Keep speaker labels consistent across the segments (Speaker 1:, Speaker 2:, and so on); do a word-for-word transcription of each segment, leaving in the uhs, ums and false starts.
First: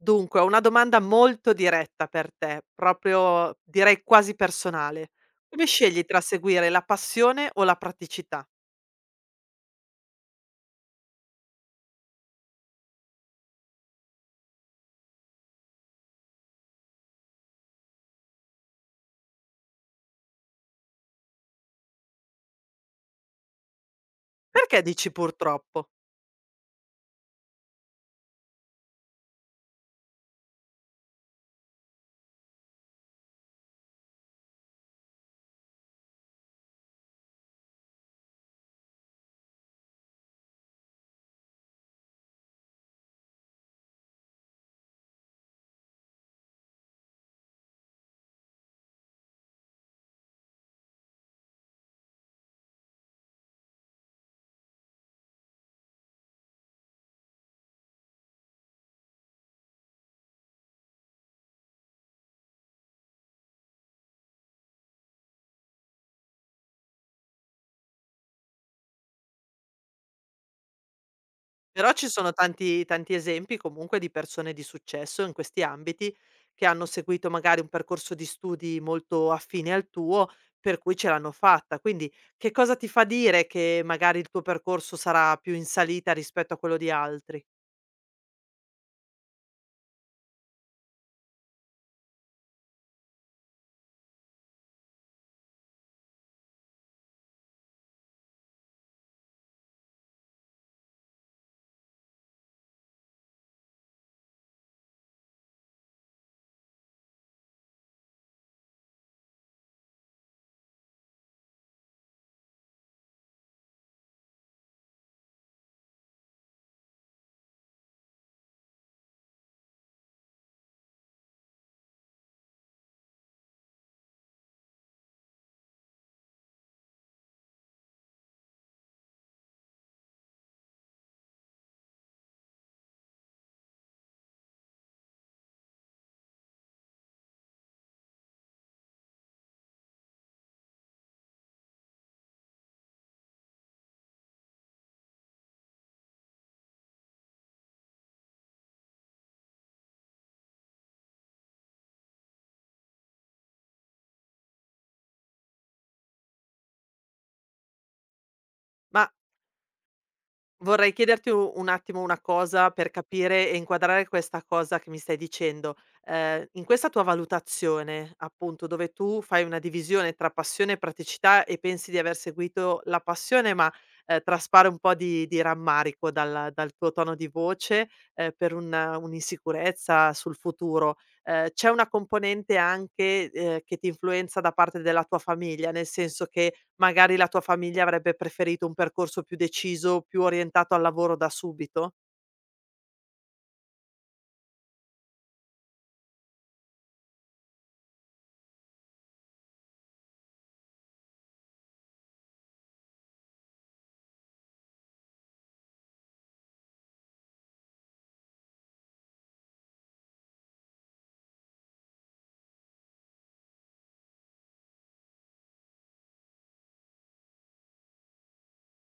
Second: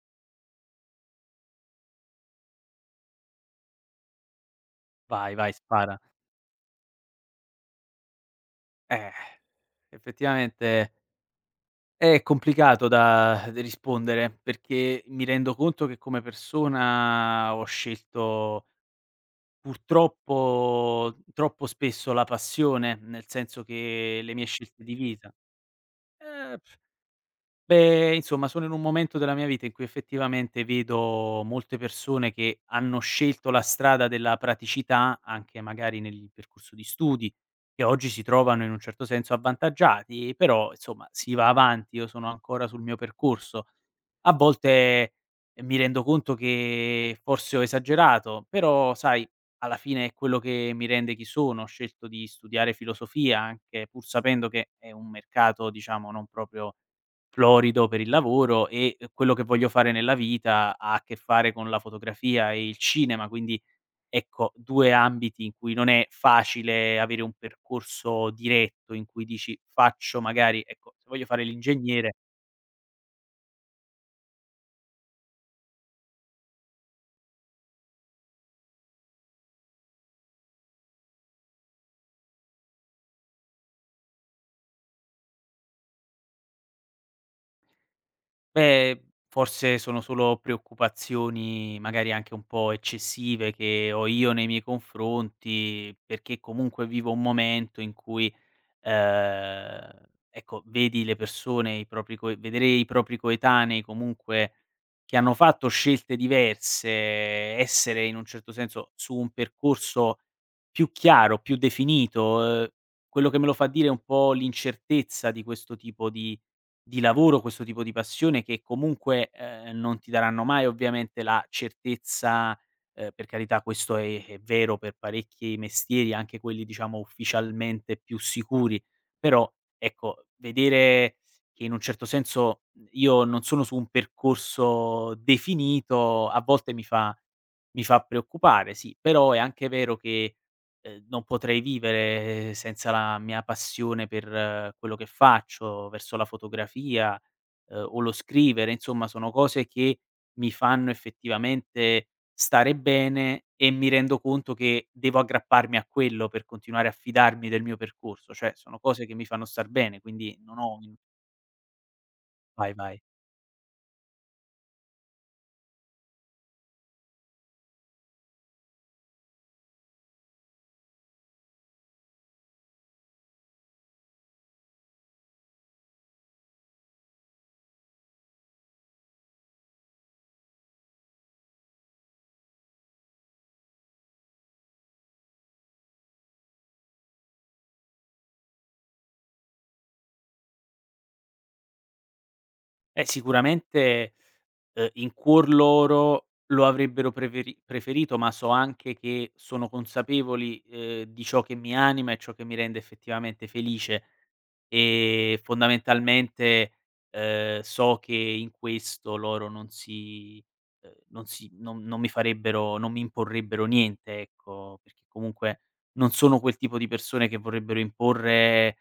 Speaker 1: Dunque, ho una domanda molto diretta per te, proprio direi quasi personale.
Speaker 2: Vai, vai,
Speaker 1: Come
Speaker 2: spara.
Speaker 1: scegli tra seguire la passione o la praticità?
Speaker 2: Eh, effettivamente è complicato da di rispondere, perché mi rendo conto che come persona ho scelto purtroppo troppo spesso la passione, nel senso che le mie
Speaker 1: Perché
Speaker 2: scelte di
Speaker 1: dici
Speaker 2: vita.
Speaker 1: purtroppo?
Speaker 2: Eh Beh, insomma, sono in un momento della mia vita in cui effettivamente vedo molte persone che hanno scelto la strada della praticità, anche magari nel percorso di studi, che oggi si trovano in un certo senso avvantaggiati, però insomma si va avanti, io sono ancora sul mio percorso. A volte eh, mi rendo conto che forse ho esagerato, però sai, alla fine è quello che mi rende chi sono. Ho scelto di studiare filosofia, anche pur sapendo che è un mercato, diciamo, non proprio florido per il lavoro e eh, quello che voglio fare nella vita ha a che fare con la fotografia e il cinema, quindi ecco due ambiti in cui non è facile avere un percorso diretto, in cui dici: "Faccio magari", ecco, se voglio fare
Speaker 1: Però ci
Speaker 2: l'ingegnere,
Speaker 1: sono tanti, tanti esempi comunque di persone di successo in questi ambiti che hanno seguito magari un percorso di studi molto affine al tuo, per cui ce l'hanno fatta. Quindi che cosa ti fa dire che magari il tuo percorso sarà più in salita rispetto a quello di altri?
Speaker 2: beh, forse sono solo preoccupazioni magari anche un po' eccessive che ho io nei miei confronti, perché comunque vivo un momento in cui Ehm, ecco, vedi le persone, i propri coe vedere i propri coetanei comunque che hanno fatto scelte diverse, essere in un certo senso su un percorso più chiaro, più definito, ehm, quello che me lo fa dire è un po' l'incertezza di questo tipo di di lavoro, questo tipo di passione che comunque, ehm, non ti daranno mai ovviamente la certezza. Ehm, per carità, questo è è vero per parecchi mestieri, anche quelli diciamo ufficialmente più sicuri, però ecco, vedere che in un certo senso, mhmm, io non sono su un percorso definito, a volte mi fa mi fa preoccupare, sì. Però è anche vero che, ehm, non potrei vivere senza la mia passione per eh, quello che faccio, verso la fotografia, ehm, o lo scrivere, insomma sono cose che mi fanno effettivamente stare bene, e mi rendo conto che devo aggrapparmi a quello per continuare a fidarmi del mio percorso, cioè sono cose
Speaker 1: Ma
Speaker 2: che mi fanno star bene, quindi non ho
Speaker 1: Vorrei
Speaker 2: un
Speaker 1: chiederti u un attimo una cosa
Speaker 2: vai,
Speaker 1: per
Speaker 2: vai.
Speaker 1: capire e inquadrare questa cosa che mi stai dicendo. Ehm, in questa tua valutazione, appunto, dove tu fai una divisione tra passione e praticità e pensi di aver seguito la passione, ma ehm, traspare un po' di di rammarico dal dal tuo tono di voce, ehm, per un un'insicurezza sul futuro, ehm, c'è una componente anche, ehm, che ti influenza da parte della tua famiglia? Nel senso che, magari la tua famiglia avrebbe preferito un percorso più deciso, più orientato al lavoro da subito?
Speaker 2: Eh, sicuramente, uhm, in cuor loro lo avrebbero preferi preferito, ma so anche che sono consapevoli, ehm, di ciò che mi anima e ciò che mi rende effettivamente felice. E fondamentalmente, ehm, so che in questo loro non si ehm, non si non non mi farebbero non mi imporrebbero niente, ecco, perché comunque non sono quel tipo di persone che vorrebbero imporre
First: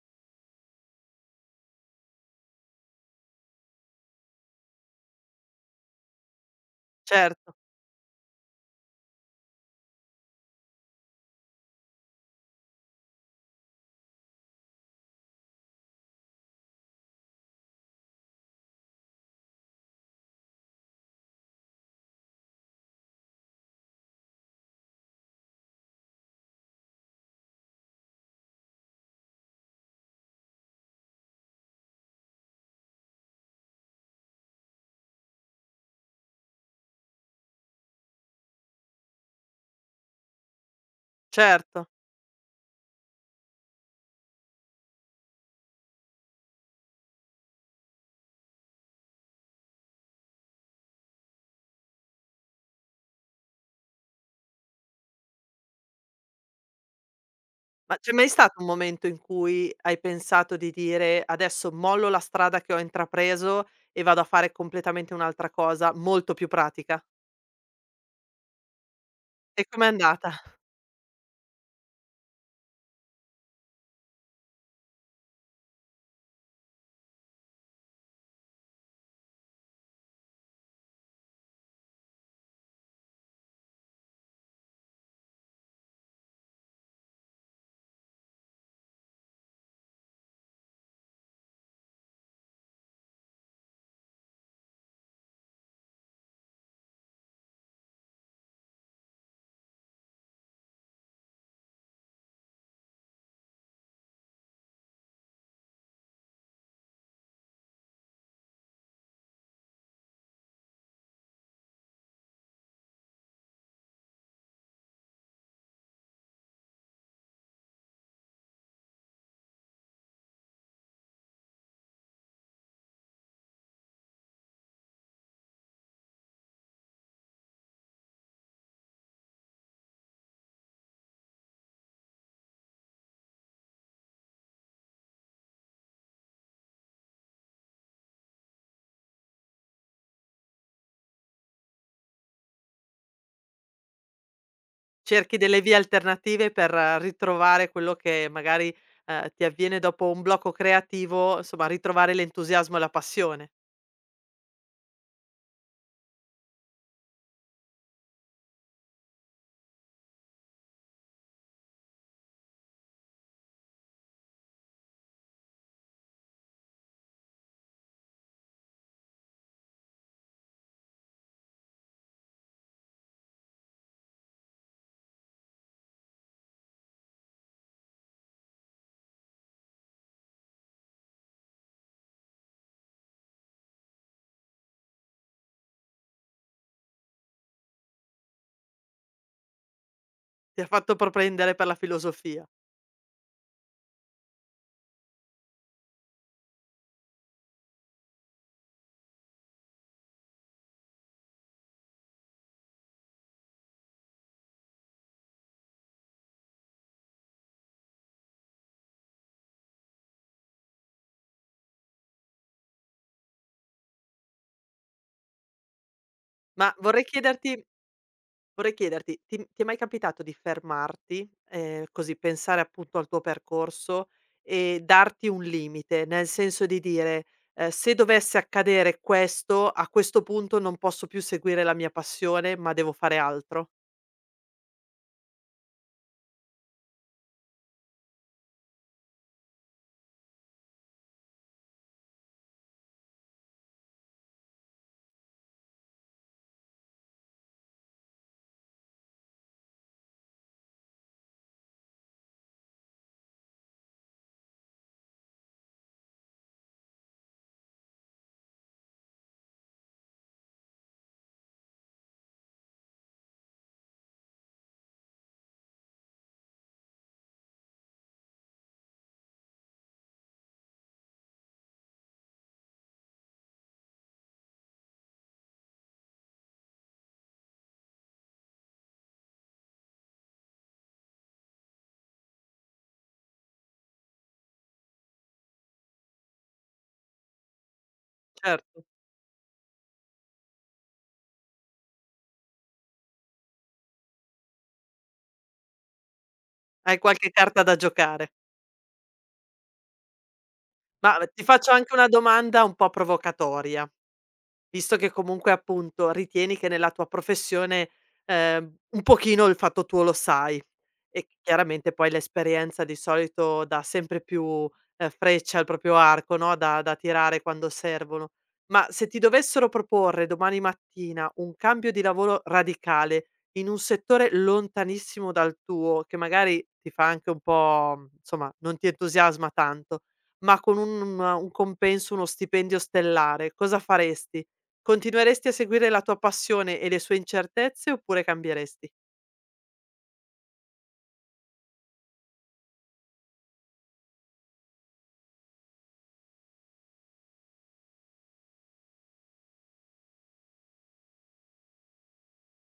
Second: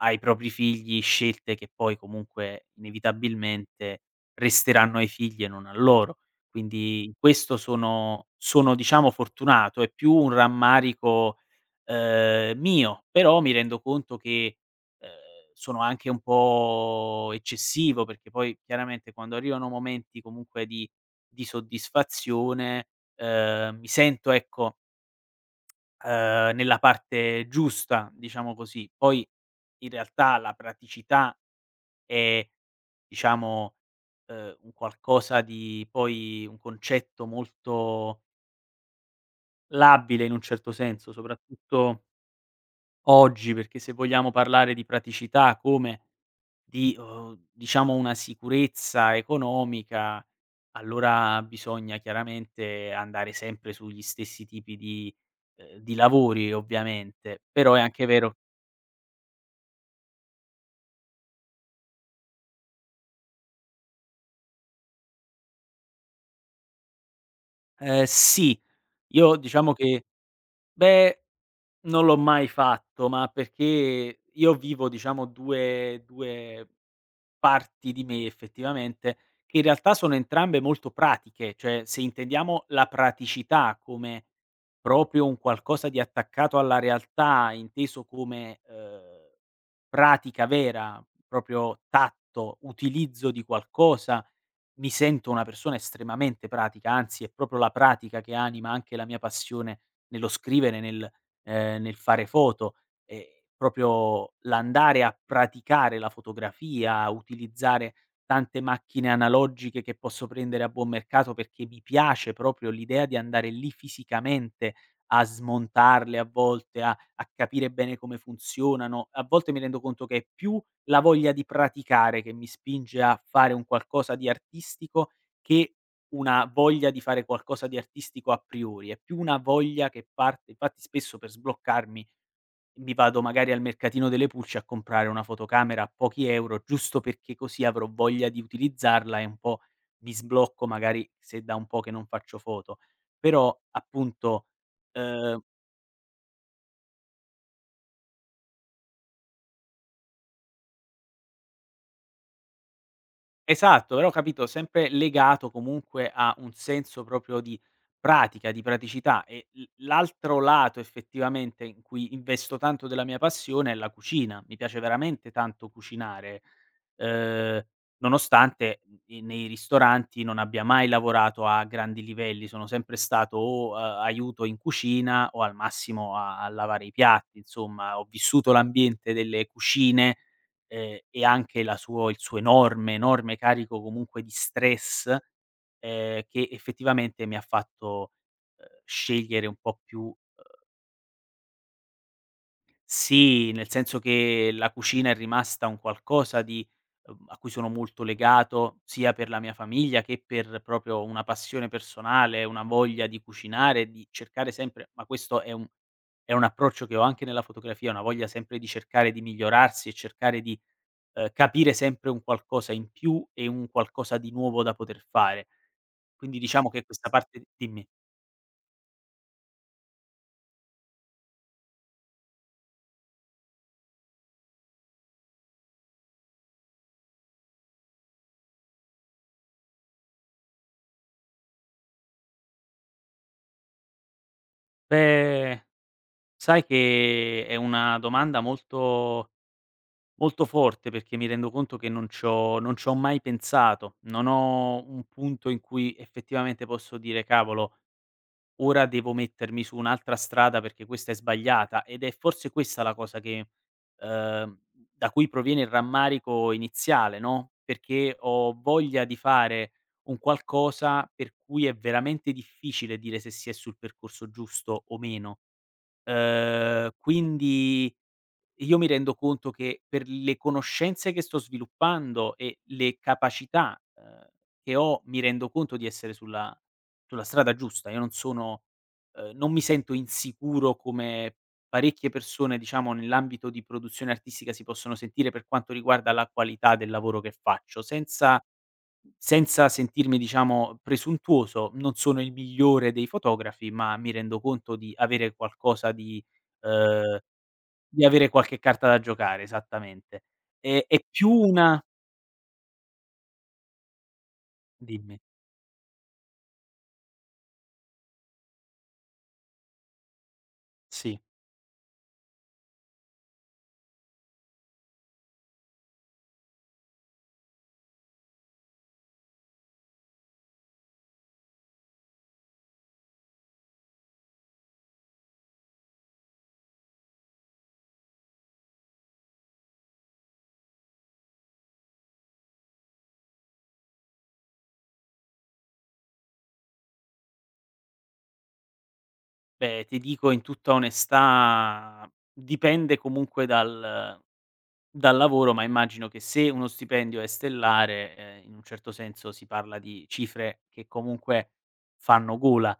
Speaker 2: ai propri figli scelte che poi comunque inevitabilmente resteranno ai figli e non a loro. Quindi in
Speaker 1: Certo,
Speaker 2: questo sono sono diciamo fortunato, è più un rammarico, ehm, mio, però mi rendo conto che ehm, sono anche un po' eccessivo, perché poi chiaramente quando arrivano momenti comunque di di soddisfazione, ehm, mi sento, ecco, ehm, nella parte giusta, diciamo così. Poi in realtà la praticità è, diciamo, ehm, un qualcosa di poi un concetto molto labile in un certo senso,
Speaker 1: certo.
Speaker 2: soprattutto oggi, perché se vogliamo parlare di praticità come di, uhm, diciamo, una sicurezza economica, allora bisogna chiaramente andare sempre sugli stessi tipi di ehm, di lavori ovviamente, però è
Speaker 1: Ma
Speaker 2: anche
Speaker 1: c'è mai
Speaker 2: vero.
Speaker 1: stato un momento in cui hai pensato di dire: "Adesso mollo la strada che ho intrapreso e vado a fare completamente un'altra cosa, molto più pratica"?
Speaker 2: Ehm, sì, io
Speaker 1: E
Speaker 2: diciamo
Speaker 1: com'è
Speaker 2: che
Speaker 1: andata?
Speaker 2: beh, non l'ho mai fatto, ma perché io vivo diciamo 2- 2 parti di me effettivamente, che in realtà sono entrambe molto pratiche, cioè se intendiamo la praticità come proprio un qualcosa di attaccato alla realtà, inteso come, ehm, pratica vera, proprio tatto, utilizzo di qualcosa. Mi sento una persona estremamente pratica, anzi è proprio la pratica che anima anche la mia passione nello scrivere, nel ehm, nel fare foto, ehm, proprio l'andare a praticare la fotografia, a utilizzare tante macchine analogiche che posso prendere a buon mercato, perché mi piace proprio l'idea di andare lì fisicamente a smontarle a volte, a a capire bene come funzionano. A volte mi rendo conto che è più la voglia di praticare che mi spinge a fare un qualcosa di artistico, che una voglia di fare qualcosa di artistico a priori, è più una voglia che parte infatti spesso per sbloccarmi. Mi vado magari al mercatino delle pulci a comprare una fotocamera a pochi euro, giusto perché così avrò voglia di utilizzarla, e un po' mi sblocco magari se è da un po' che non faccio foto. Però appunto,
Speaker 1: Cerchi
Speaker 2: ehm
Speaker 1: delle vie alternative per eh, ritrovare quello che magari, ehm, ti avviene dopo un blocco creativo, insomma ritrovare l'entusiasmo e la passione.
Speaker 2: esatto, però ho capito, sempre legato comunque a un senso proprio di pratica, di praticità, e l l'altro lato effettivamente in cui investo tanto della mia passione è la cucina. Mi piace veramente tanto cucinare, ehm, nonostante, mhmm, i nei ristoranti non abbia mai lavorato a grandi livelli, sono sempre stato o a aiuto in cucina o al massimo a a lavare i piatti, insomma ho vissuto l'ambiente delle cucine, ehm, e anche la suo il suo enorme, enorme carico comunque di stress, ehm, che effettivamente mi ha fatto, ehm, scegliere un po' più
Speaker 1: Ti ha fatto propendere per la filosofia.
Speaker 2: sì, nel senso che la cucina è rimasta un qualcosa di, uhm, a cui sono molto legato, sia per la mia famiglia che per proprio una passione personale, una voglia di cucinare, di cercare sempre, ma questo è un è un approccio che ho anche nella fotografia, una voglia sempre di cercare di migliorarsi e cercare di ehm, capire sempre un qualcosa in più e un qualcosa di nuovo da poter fare. Quindi diciamo
Speaker 1: Ma
Speaker 2: che
Speaker 1: vorrei
Speaker 2: questa parte,
Speaker 1: chiederti
Speaker 2: dimmi.
Speaker 1: Vorrei chiederti, ti ti è mai capitato di fermarti, ehm, così pensare appunto al tuo percorso e darti un limite, nel senso di dire: "Ehm, se dovesse accadere questo, a questo punto non posso più seguire la mia passione, ma devo fare altro"?
Speaker 2: Beh, sai che è una domanda molto molto forte, perché mi rendo conto che non c'ho non c'ho mai pensato. Non ho un punto in cui effettivamente posso dire: "Cavolo, ora devo mettermi su un'altra strada perché questa è sbagliata", ed è forse questa la cosa che, ehm, da cui proviene il rammarico iniziale, no, perché ho voglia di fare un qualcosa per cui è veramente difficile dire se si è sul percorso giusto o meno. Ehm, quindi io mi rendo conto che per le conoscenze che sto sviluppando e le capacità, ehm, che ho, mi rendo conto di essere sulla sulla strada giusta. Io non sono, ehm, non mi sento insicuro come parecchie persone, diciamo, nell'ambito di produzione artistica si possono sentire per quanto riguarda la qualità del lavoro che faccio. Senza
Speaker 1: Certo.
Speaker 2: senza sentirmi, diciamo, presuntuoso, non sono il migliore dei fotografi, ma mi rendo conto di avere qualcosa di,
Speaker 1: Hai
Speaker 2: ehm
Speaker 1: qualche carta da
Speaker 2: di avere
Speaker 1: giocare.
Speaker 2: qualche carta da giocare, esattamente. Ehm, è
Speaker 1: Ma
Speaker 2: più
Speaker 1: ti faccio
Speaker 2: una
Speaker 1: anche una domanda un po' provocatoria. Visto che
Speaker 2: dimmi.
Speaker 1: comunque appunto ritieni che nella tua professione, ehm, un pochino il fatto tuo lo sai
Speaker 2: Sì.
Speaker 1: e chiaramente poi l'esperienza di solito dà sempre più, ehm, frecce al proprio arco, no, da da tirare quando servono. Ma se ti dovessero proporre domani mattina un cambio di lavoro radicale in un settore lontanissimo dal tuo, che magari ti fa anche un po' mhmm, insomma non ti entusiasma tanto, ma con un un compenso, uno stipendio stellare, cosa faresti? Continueresti a seguire la tua passione e le sue incertezze oppure cambieresti?
Speaker 2: Beh, ti dico in tutta onestà, dipende comunque dal dal lavoro, ma immagino che se uno stipendio è stellare, ehm, in un certo senso si parla di cifre che comunque fanno gola.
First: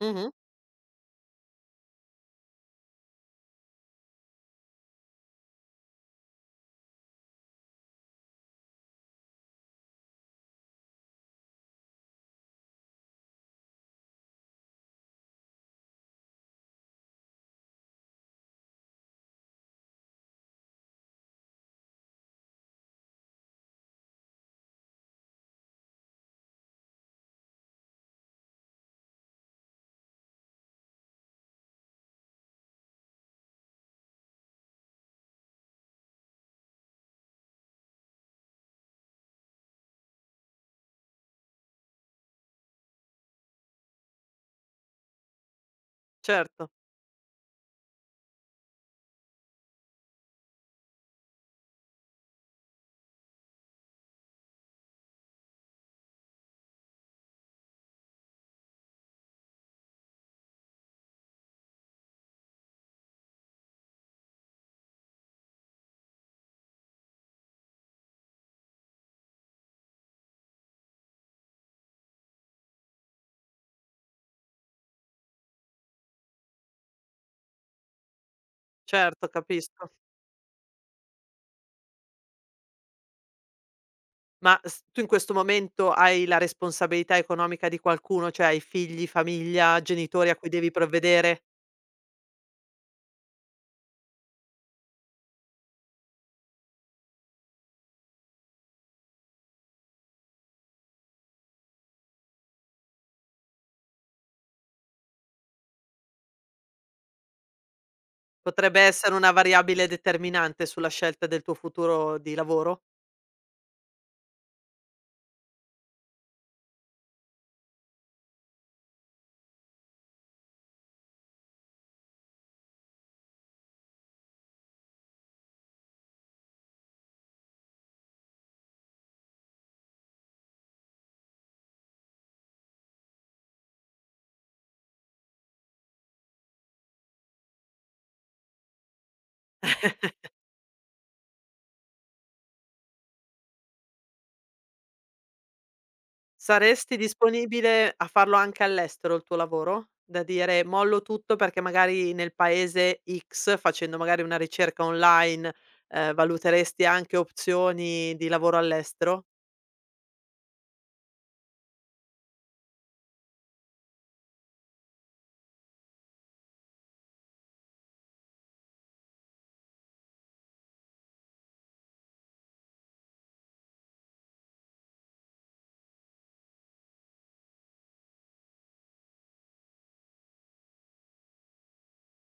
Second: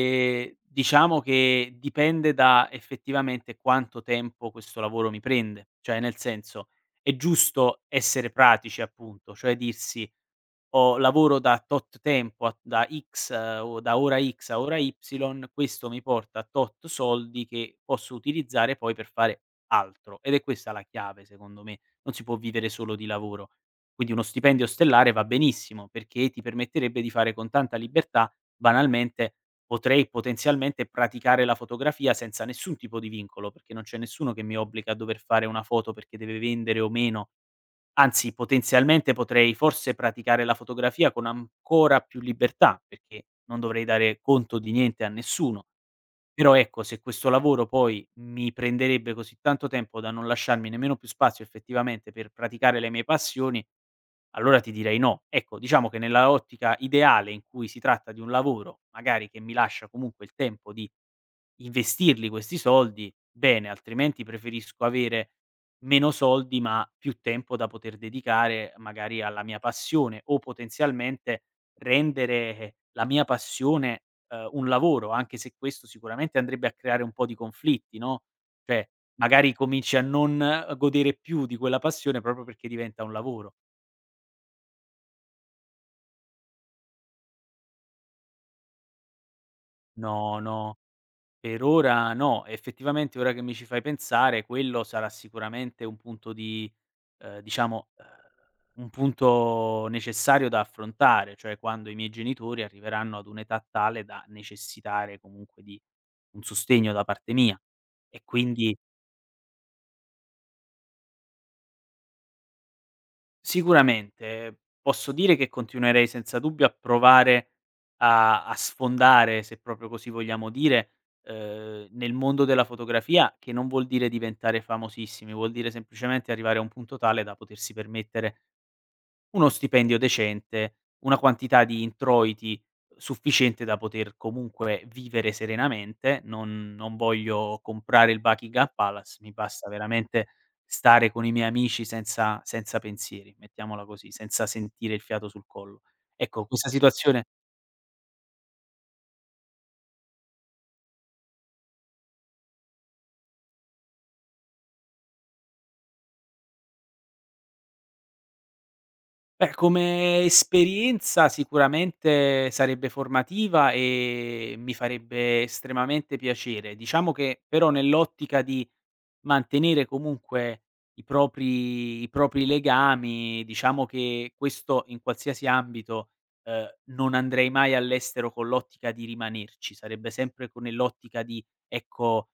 Speaker 1: Mh-mh.
Speaker 2: Diciamo che dipende da effettivamente quanto tempo questo lavoro mi prende. Cioè, nel senso, è giusto essere pratici appunto, cioè dirsi o lavoro da tot tempo, a da X eh, o da ora X a ora Y, questo mi porta a tot soldi che posso utilizzare poi per fare altro. Ed è questa la chiave, secondo me, non si può vivere solo di lavoro. Quindi uno stipendio stellare va benissimo, perché ti permetterebbe di fare con tanta libertà, banalmente potrei potenzialmente praticare la fotografia senza nessun tipo di vincolo, perché non c'è nessuno che mi obbliga a dover fare una foto perché deve vendere o meno. Anzi, potenzialmente potrei forse praticare la fotografia con ancora più libertà, perché non dovrei dare conto di niente a nessuno. Però
Speaker 1: Certo,
Speaker 2: ecco, se questo lavoro poi mi prenderebbe così tanto tempo da non lasciarmi nemmeno più spazio effettivamente per praticare le mie passioni, allora ti direi no. Ecco, diciamo che nella ottica ideale in cui si tratta di un lavoro, magari che mi lascia comunque il tempo di investirli questi soldi, bene, altrimenti preferisco avere meno soldi ma più tempo da poter dedicare magari alla mia passione, o potenzialmente rendere eh, la mia passione, ehm, un lavoro, anche se questo sicuramente andrebbe a creare un po' di conflitti, no, cioè
Speaker 1: certo,
Speaker 2: magari
Speaker 1: capisco.
Speaker 2: cominci a non eh, godere più di quella passione proprio perché diventa un lavoro.
Speaker 1: Ma s tu in questo momento hai la responsabilità economica di qualcuno, cioè hai figli, famiglia, genitori a
Speaker 2: No,
Speaker 1: cui devi
Speaker 2: no,
Speaker 1: provvedere?
Speaker 2: per ora no. Effettivamente ora che mi ci fai pensare, quello sarà sicuramente un punto di, ehm, diciamo, ehm, un punto necessario da affrontare, cioè quando i miei genitori arriveranno ad un'età tale da necessitare comunque di un sostegno da parte mia. E quindi
Speaker 1: Potrebbe essere una variabile determinante sulla scelta del tuo futuro di lavoro?
Speaker 2: sicuramente, eh, posso dire che continuerei senza dubbio a provare a a sfondare, se proprio così vogliamo dire, ehm, nel mondo della fotografia, che non vuol dire diventare famosissimi, vuol dire semplicemente arrivare a un punto tale da potersi permettere uno stipendio decente, una quantità di introiti sufficiente da poter comunque vivere serenamente. Non non voglio comprare il Buckingham Palace, mi basta veramente stare con i miei amici senza senza pensieri, mettiamola così, senza sentire il fiato sul collo. Ecco, questa
Speaker 1: Saresti
Speaker 2: situazione.
Speaker 1: disponibile a farlo anche all'estero il tuo lavoro? Da dire: "Mollo tutto perché magari nel paese X, facendo magari una ricerca online, ehm, valuteresti anche opzioni di lavoro all'estero?"
Speaker 2: Beh, come esperienza sicuramente sarebbe formativa e mi farebbe estremamente piacere. Diciamo che però nell'ottica di mantenere comunque i propri i propri legami, diciamo che questo in qualsiasi ambito, ehm, non andrei mai all'estero con l'ottica di rimanerci, sarebbe sempre co nell'ottica di, ecco,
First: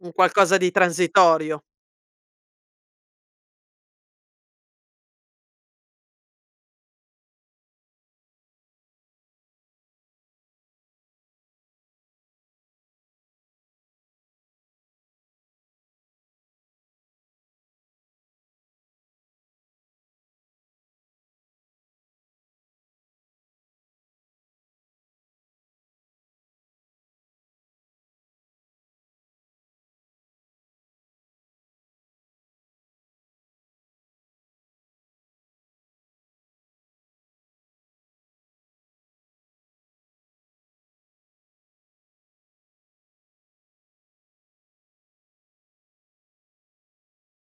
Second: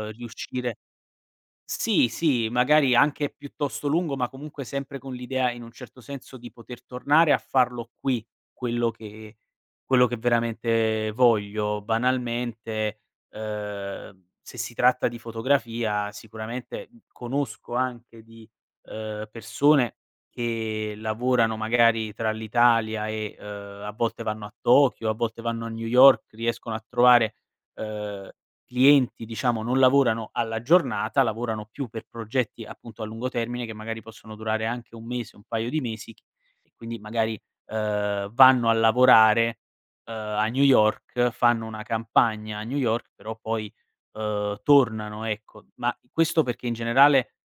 Speaker 1: Un qualcosa di
Speaker 2: riuscire
Speaker 1: transitorio.
Speaker 2: sì, sì, magari anche piuttosto lungo, ma comunque sempre con l'idea, in un certo senso, di poter tornare a farlo qui, quello che quello che veramente voglio. Banalmente, ehm, se si tratta di fotografia sicuramente, mhmm, conosco anche di, ehm, persone che lavorano magari tra l'Italia e, ehm, a volte vanno a Tokyo, a volte vanno a New York, riescono a trovare, ehm clienti, diciamo, non lavorano alla giornata, lavorano più per progetti appunto a lungo termine che magari possono durare anche un mese, un paio di mesi, ch e quindi magari, ehm, vanno a lavorare, ehm, a New York, fanno una campagna a New York, però poi, ehm, tornano, ecco. Ma questo perché in generale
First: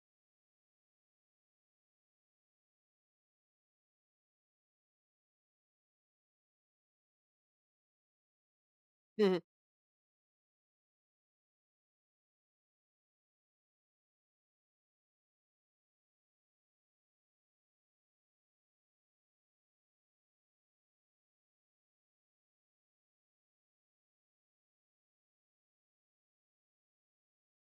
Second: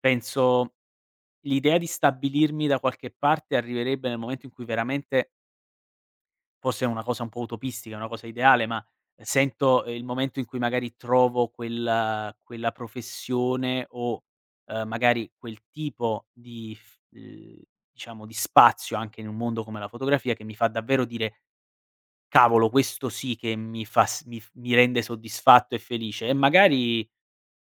Speaker 2: penso l'idea di stabilirmi da qualche parte arriverebbe nel momento in cui veramente, forse è una cosa un po' utopistica, una cosa ideale, ma
Speaker 1: Mh-mh.
Speaker 2: sento eh, il momento in cui magari trovo quella quella professione, o, ehm, magari quel tipo di f ehm, diciamo di spazio anche in un mondo come la fotografia, che mi fa davvero dire: "Cavolo, questo sì che mi fa s mi f mi rende soddisfatto e felice." E magari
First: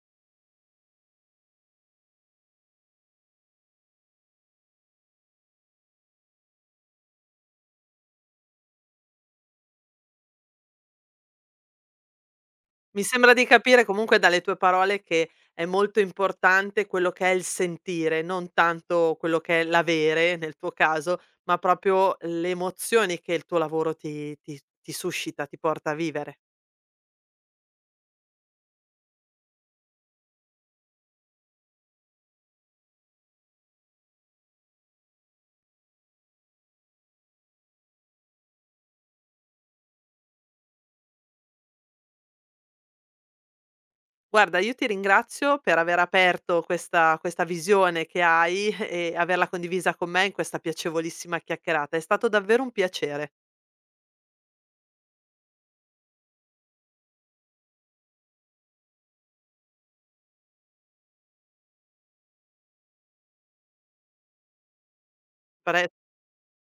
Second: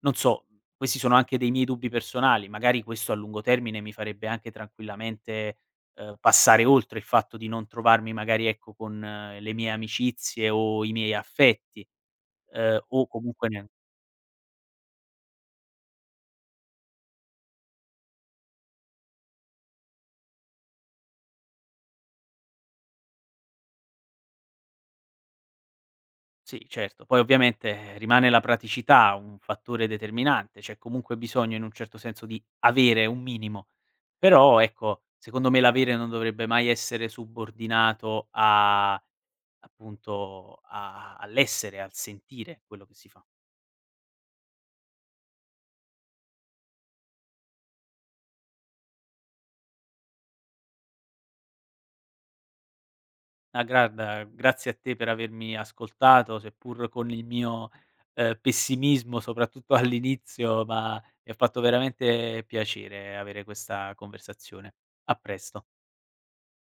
Speaker 2: non so, questi sono anche dei miei dubbi personali, magari questo a lungo termine mi farebbe anche tranquillamente, ehm, passare oltre il fatto di non trovarmi magari, ecco, con eh, le mie amicizie o i miei affetti, ehm,
Speaker 1: Mi
Speaker 2: o
Speaker 1: sembra di
Speaker 2: comunque ne
Speaker 1: capire comunque dalle tue parole che è molto importante quello che è il sentire, non tanto quello che è l'avere nel tuo caso, ma proprio le emozioni che il tuo lavoro ti ti ti suscita, ti porta a vivere.
Speaker 2: sì, certo. Poi ovviamente eh, rimane la praticità un fattore determinante, c'è comunque bisogno in un certo senso di avere un minimo. Però, ecco, secondo me l'avere non dovrebbe mai essere subordinato a, appunto, a all'essere, al sentire quello che si fa.
Speaker 1: Guarda, io ti ringrazio per aver aperto questa questa visione che hai e averla condivisa con me in questa piacevolissima chiacchierata. È stato davvero un piacere.
Speaker 2: Ah, guarda, grazie a te per avermi ascoltato, seppur con il mio, ehm, pessimismo, soprattutto all'inizio, ma mi ha fatto veramente piacere avere questa conversazione. A presto.
Speaker 1: Pre